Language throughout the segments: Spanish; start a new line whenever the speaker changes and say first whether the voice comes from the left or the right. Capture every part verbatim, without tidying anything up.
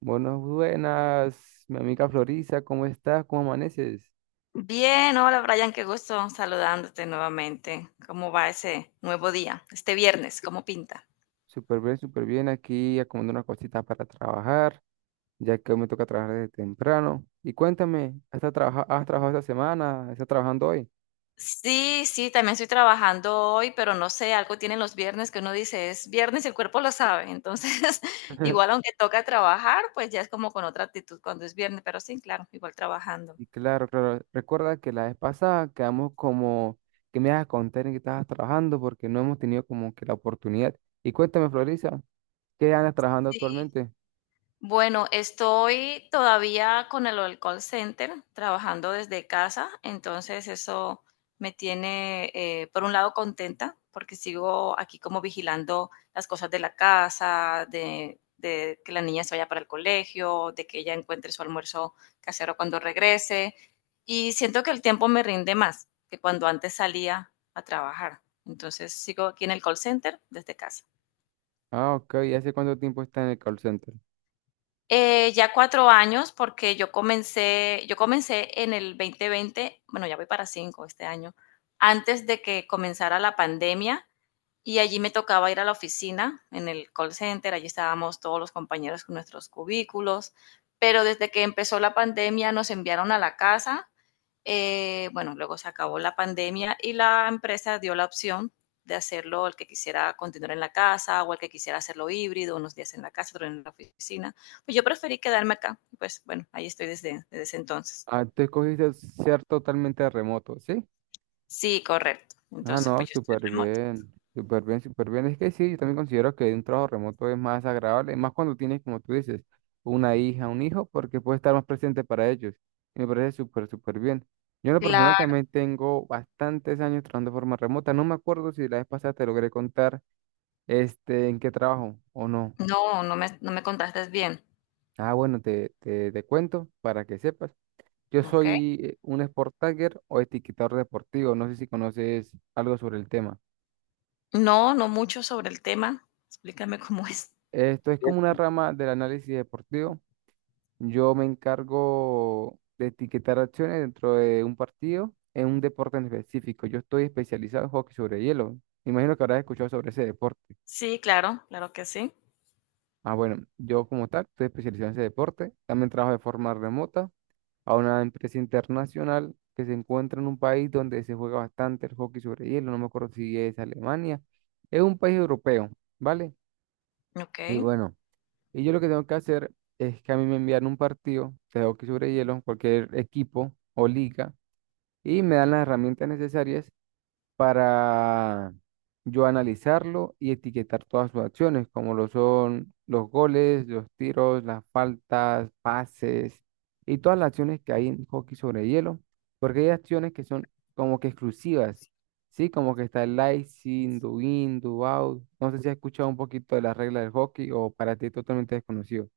right: Buenas, buenas, mi amiga Florisa, ¿cómo estás? ¿Cómo amaneces?
left: Bien, hola Brian, qué gusto saludándote nuevamente. ¿Cómo va ese nuevo día? Este viernes, ¿cómo pinta?
right: Súper bien, súper bien, aquí acomodando unas cositas para trabajar, ya que hoy me toca trabajar desde temprano. Y cuéntame, ¿has trabajado, has trabajado esta semana? ¿Estás trabajando hoy?
left: Sí, sí, también estoy trabajando hoy, pero no sé, algo tienen los viernes que uno dice, es viernes y el cuerpo lo sabe. Entonces, igual aunque toca trabajar, pues ya es como con otra actitud cuando es viernes, pero sí, claro, igual trabajando.
right: Y claro, claro, recuerda que la vez pasada quedamos como que me ibas a contar en qué estabas trabajando porque no hemos tenido como que la oportunidad. Y cuéntame, Florisa, ¿qué andas trabajando
left: Sí,
right: actualmente?
left: bueno, estoy todavía con el, el call center, trabajando desde casa, entonces eso me tiene, eh, por un lado, contenta, porque sigo aquí como vigilando las cosas de la casa, de, de que la niña se vaya para el colegio, de que ella encuentre su almuerzo casero cuando regrese, y siento que el tiempo me rinde más que cuando antes salía a trabajar. Entonces sigo aquí en el call center desde casa.
right: Ah, ok, ¿y hace cuánto tiempo estás en el call center?
left: Eh, ya cuatro años, porque yo comencé, yo comencé en el dos mil veinte. Bueno, ya voy para cinco este año, antes de que comenzara la pandemia. Y allí me tocaba ir a la oficina, en el call center, allí estábamos todos los compañeros con nuestros cubículos, pero desde que empezó la pandemia nos enviaron a la casa, eh, bueno, luego se acabó la pandemia y la empresa dio la opción de hacerlo el que quisiera continuar en la casa o el que quisiera hacerlo híbrido, unos días en la casa, otros en la oficina. Pues yo preferí quedarme acá, pues bueno, ahí estoy desde, desde ese entonces.
right: Ah, tú escogiste ser totalmente remoto, ¿sí?
left: Sí, correcto.
right: Ah,
left: Entonces,
right: no,
left: pues yo estoy
right: súper
left: remoto.
right: bien, súper bien, súper bien. Es que sí, yo también considero que un trabajo remoto es más agradable, más cuando tienes, como tú dices, una hija, un hijo, porque puedes estar más presente para ellos. Y me parece súper, súper bien. Yo en lo personal
left: Claro,
right: también tengo bastantes años trabajando de forma remota. No me acuerdo si la vez pasada te logré contar este, en qué trabajo o no.
left: no, no me, no me contaste bien.
right: Ah, bueno, te, te, te cuento para que sepas. Yo
left: Ok.
right: soy eh, un sport tagger o etiquetador deportivo. No sé si conoces algo sobre el tema.
left: No, no mucho sobre el tema. Explícame cómo es.
right: Esto es
left: Ya.
right: como una rama del análisis deportivo. Yo me encargo de etiquetar acciones dentro de un partido en un deporte en específico. Yo estoy especializado en hockey sobre hielo. Me imagino que habrás escuchado sobre ese deporte.
left: Sí, claro, claro que sí.
right: Ah, bueno, yo como tal estoy especializado en ese deporte. También trabajo de forma remota a una empresa internacional que se encuentra en un país donde se juega bastante el hockey sobre hielo, no me acuerdo si es Alemania, es un país europeo, ¿vale? Y
left: Okey.
right: bueno, y yo lo que tengo que hacer es que a mí me envían un partido de hockey sobre hielo, cualquier equipo o liga, y me dan las herramientas necesarias para yo analizarlo y etiquetar todas sus acciones, como lo son los goles, los tiros, las faltas, pases y todas las acciones que hay en hockey sobre hielo, porque hay acciones que son como que exclusivas, ¿sí? Como que está el icing, do in, do out. No sé si has escuchado un poquito de las reglas del hockey o para ti es totalmente desconocido.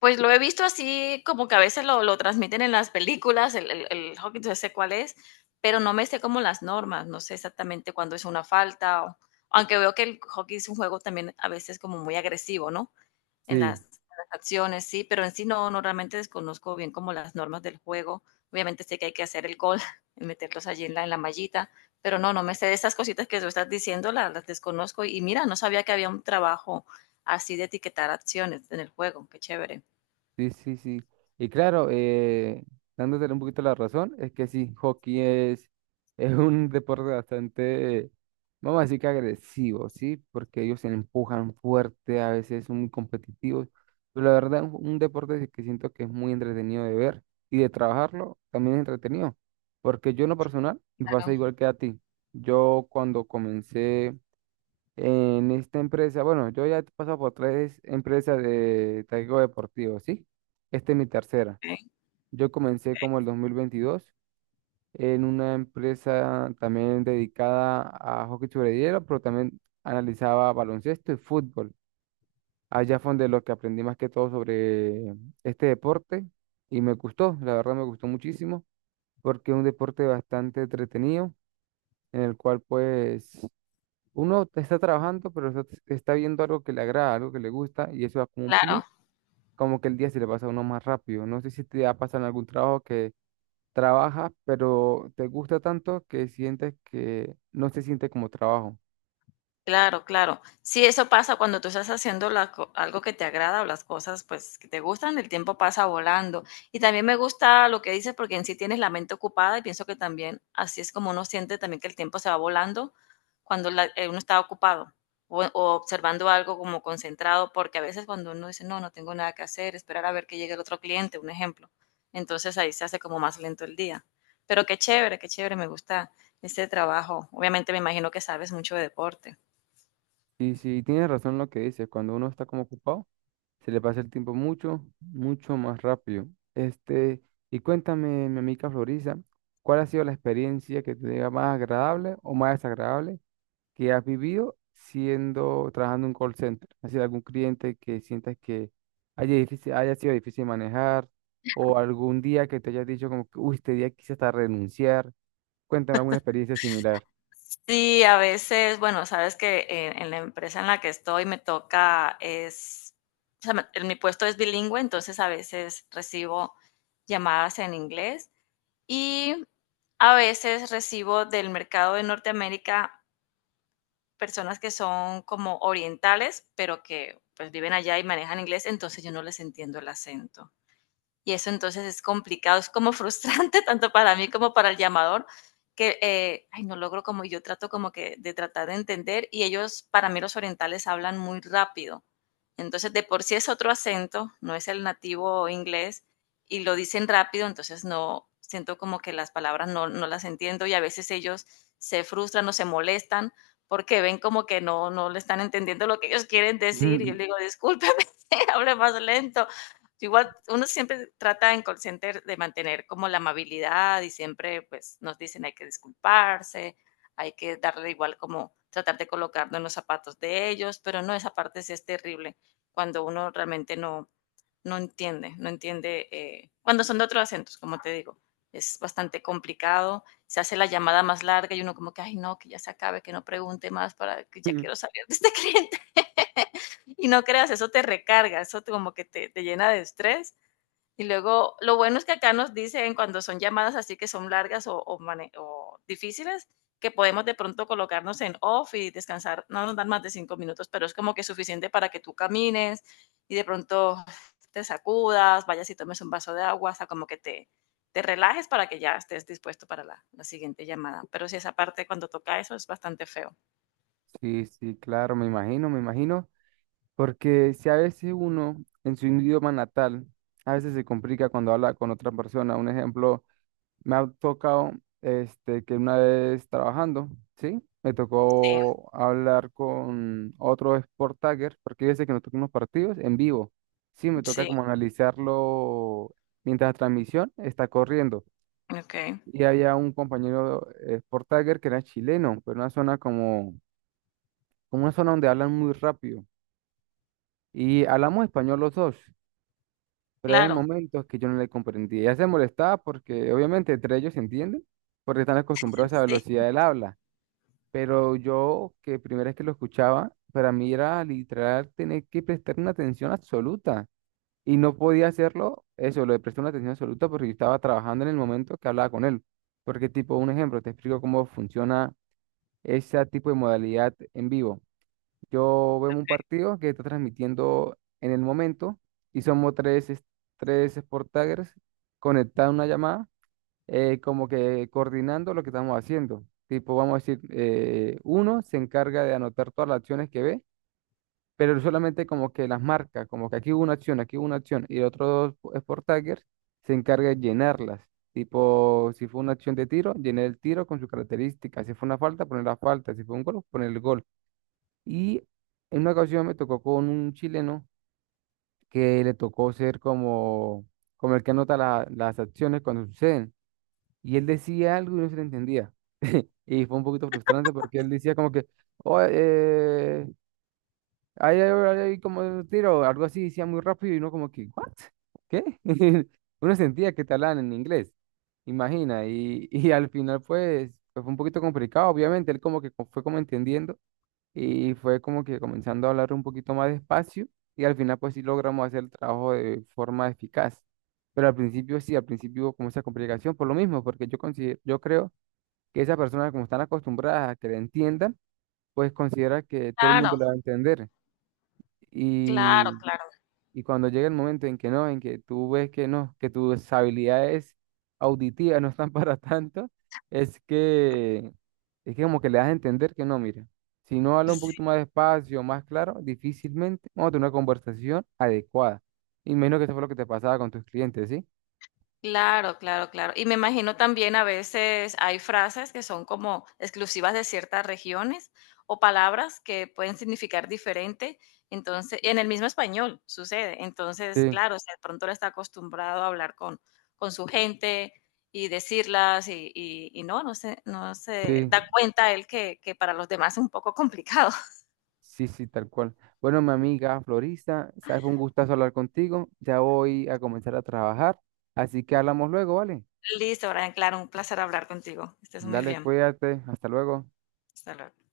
left: Pues lo he visto así como que a veces lo lo transmiten en las películas, el el el hockey, entonces sé cuál es, pero no me sé como las normas, no sé exactamente cuándo es una falta, o aunque veo que el hockey es un juego también a veces como muy agresivo, ¿no? en las,
right: Sí.
left: en las acciones, sí, pero en sí no, no realmente desconozco bien como las normas del juego. Obviamente sé que hay que hacer el gol, meterlos allí en la, en la mallita, pero no, no me sé de esas cositas que tú estás diciendo, las, las desconozco. Y mira, no sabía que había un trabajo así de etiquetar acciones en el juego, qué chévere.
right: Sí, sí, sí. Y claro, eh, dándole un poquito la razón, es que sí, hockey es, es un deporte bastante, vamos a decir que agresivo, ¿sí? Porque ellos se empujan fuerte, a veces son muy competitivos. Pero la verdad, un, un deporte que siento que es muy entretenido de ver y de trabajarlo también es entretenido. Porque yo en lo personal me pasa
left: Claro.
right: igual que a ti. Yo cuando comencé. En esta empresa, bueno, yo ya he pasado por tres empresas de taekwondo deportivo, ¿sí? Esta es mi tercera.
left: Ok,
right: Yo comencé
left: ok,
right: como el dos mil veintidós en una empresa también dedicada a hockey sobre hielo, pero también analizaba baloncesto y fútbol. Allá fue donde lo que aprendí más que todo sobre este deporte y me gustó, la verdad me gustó muchísimo porque es un deporte bastante entretenido en el cual pues uno te está trabajando, pero está, está viendo algo que le agrada, algo que le gusta, y eso da como un plus,
left: claro.
right: como que el día se le pasa a uno más rápido. No sé si te ha pasado en algún trabajo que trabajas, pero te gusta tanto que sientes que no se siente como trabajo.
left: Claro, claro. Sí, eso pasa cuando tú estás haciendo la co- algo que te agrada o las cosas pues que te gustan, el tiempo pasa volando. Y también me gusta lo que dices porque en sí tienes la mente ocupada y pienso que también así es como uno siente también que el tiempo se va volando cuando la- eh, uno está ocupado o, o observando algo como concentrado, porque a veces cuando uno dice, no, no tengo nada que hacer, esperar a ver que llegue el otro cliente, un ejemplo. Entonces ahí se hace como más lento el día. Pero qué chévere, qué chévere, me gusta este trabajo. Obviamente me imagino que sabes mucho de deporte.
right: Y si tienes razón en lo que dices, cuando uno está como ocupado, se le pasa el tiempo mucho, mucho más rápido. Este, y cuéntame, mi amiga Florisa, ¿cuál ha sido la experiencia que te diga más agradable o más desagradable que has vivido siendo, trabajando en un call center? Es decir, algún cliente que sientas que haya, difícil, haya sido difícil manejar o algún día que te hayas dicho como que, uy, este día quise hasta renunciar. Cuéntame alguna experiencia similar.
left: Sí, a veces, bueno, sabes que en, en la empresa en la que estoy me toca es, o sea, me- en mi puesto es bilingüe, entonces a veces recibo llamadas en inglés y a veces recibo del mercado de Norteamérica personas que son como orientales, pero que pues viven allá y manejan inglés, entonces yo no les entiendo el acento. Y eso entonces es complicado, es como frustrante tanto para mí como para el llamador, que eh, ay, no logro como yo trato como que de tratar de entender y ellos, para mí los orientales hablan muy rápido. Entonces de por sí es otro acento, no es el nativo inglés y lo dicen rápido, entonces no siento como que las palabras no, no las entiendo y a veces ellos se frustran o se molestan porque ven como que no, no le están entendiendo lo que ellos quieren decir y yo les digo, discúlpeme, hable más lento. Igual uno siempre trata en call center de mantener como la amabilidad y siempre pues nos dicen hay que disculparse, hay que darle igual como tratar de colocarnos en los zapatos de ellos, pero no, esa parte sí es terrible cuando uno realmente no, no entiende, no entiende eh, cuando son de otros acentos, como te digo. Es bastante complicado, se hace la llamada más larga y uno como que, ay no, que ya se acabe, que no pregunte más para que ya quiero salir de este cliente. Y no creas, eso te recarga, eso te- como que te, te llena de estrés y luego, lo bueno es que acá nos dicen cuando son llamadas así que son largas o, o o difíciles, que podemos de pronto colocarnos en off y descansar. No nos dan más de cinco minutos, pero es como que suficiente para que tú camines y de pronto te sacudas, vayas y tomes un vaso de agua, o sea, como que te, te relajes para que ya estés dispuesto para la, la siguiente llamada. Pero sí, esa parte cuando toca eso es bastante feo.
right: Sí, sí, claro, me imagino, me imagino, porque si a veces uno en su idioma natal, a veces se complica cuando habla con otra persona. Un ejemplo. Me ha tocado, este, que una vez trabajando, ¿sí? Me
left: Sí,
right: tocó hablar con otro Sport Tagger, porque hay que nos tocan unos partidos en vivo. Sí, me toca
left: sí,
right: como analizarlo mientras la transmisión está corriendo.
left: ok.
right: Y había un compañero eh, Sport Tagger que era chileno, pero una zona como, como una zona donde hablan muy rápido. Y hablamos español los dos, pero eran
left: Claro,
right: momentos que yo no le comprendía. Ya se molestaba porque obviamente entre ellos se entienden, porque están acostumbrados a la velocidad
left: sí,
right: del habla. Pero yo, que primera vez que lo escuchaba, para mí era literal tener que prestar una atención absoluta. Y no podía hacerlo, eso, lo de prestar una atención absoluta, porque yo estaba trabajando en el momento que hablaba con él. Porque, tipo, un ejemplo, te explico cómo funciona ese tipo de modalidad en vivo. Yo veo un partido que está transmitiendo en el momento y somos tres, es- tres Sport Taggers conectados a una llamada eh, como que coordinando lo que estamos haciendo. Tipo, vamos a decir, eh, uno se encarga de anotar todas las acciones que ve, pero solamente como que las marca, como que aquí hubo una acción, aquí hubo una acción, y el otro dos Sport Taggers se encarga de llenarlas. Tipo, si fue una acción de tiro, llenar el tiro con sus características. Si fue una falta, poner la falta. Si fue un gol, poner el gol. Y en una ocasión me tocó con un chileno que le tocó ser como, como el que anota la- las acciones cuando suceden. Y él decía algo y no se le entendía. Y fue un poquito frustrante porque él decía como que, oh, eh, ahí hay, hay- hay como un tiro, algo así, decía muy rápido y uno como que, ¿what? ¿Qué? Uno sentía que te hablaban en inglés, imagina. Y, y al final pues, pues fue un poquito complicado, obviamente, él como que co- fue como entendiendo y fue como que comenzando a hablar un poquito más despacio y al final pues sí logramos hacer el trabajo de forma eficaz. Pero al principio sí, al principio hubo como esa complicación por lo mismo, porque yo considero, yo creo que esas personas como están acostumbradas a que le entiendan, pues considera que todo el
left: claro,
right: mundo le va a entender.
left: claro, claro.
right: Y cuando llega el momento en que no, en que tú ves que no, que tus habilidades auditivas no están para tanto, es que, es que como que le das a entender que no, mira, si no habla un poquito
left: Sí.
right: más despacio, más claro, difícilmente vamos a tener una conversación adecuada. Y menos que eso fue lo que te pasaba con tus clientes, ¿sí?
left: Claro, claro, claro. Y me imagino también a veces hay frases que son como exclusivas de ciertas regiones o palabras que pueden significar diferente. Entonces, en el mismo español sucede. Entonces,
right: Sí,
left: claro, o sea, de pronto él está acostumbrado a hablar con, con su gente y decirlas y, y- y no, no se, no se
right: sí,
left: da cuenta él que, que, para los demás es un poco complicado.
right: sí, sí, tal cual. Bueno, mi amiga florista, sabes, fue un gustazo hablar contigo. Ya voy a comenzar a trabajar, así que hablamos luego, ¿vale?
left: Listo, Brian, claro, un placer hablar contigo. Estés muy
right: Dale,
left: bien.
right: cuídate, hasta luego.
left: Hasta luego.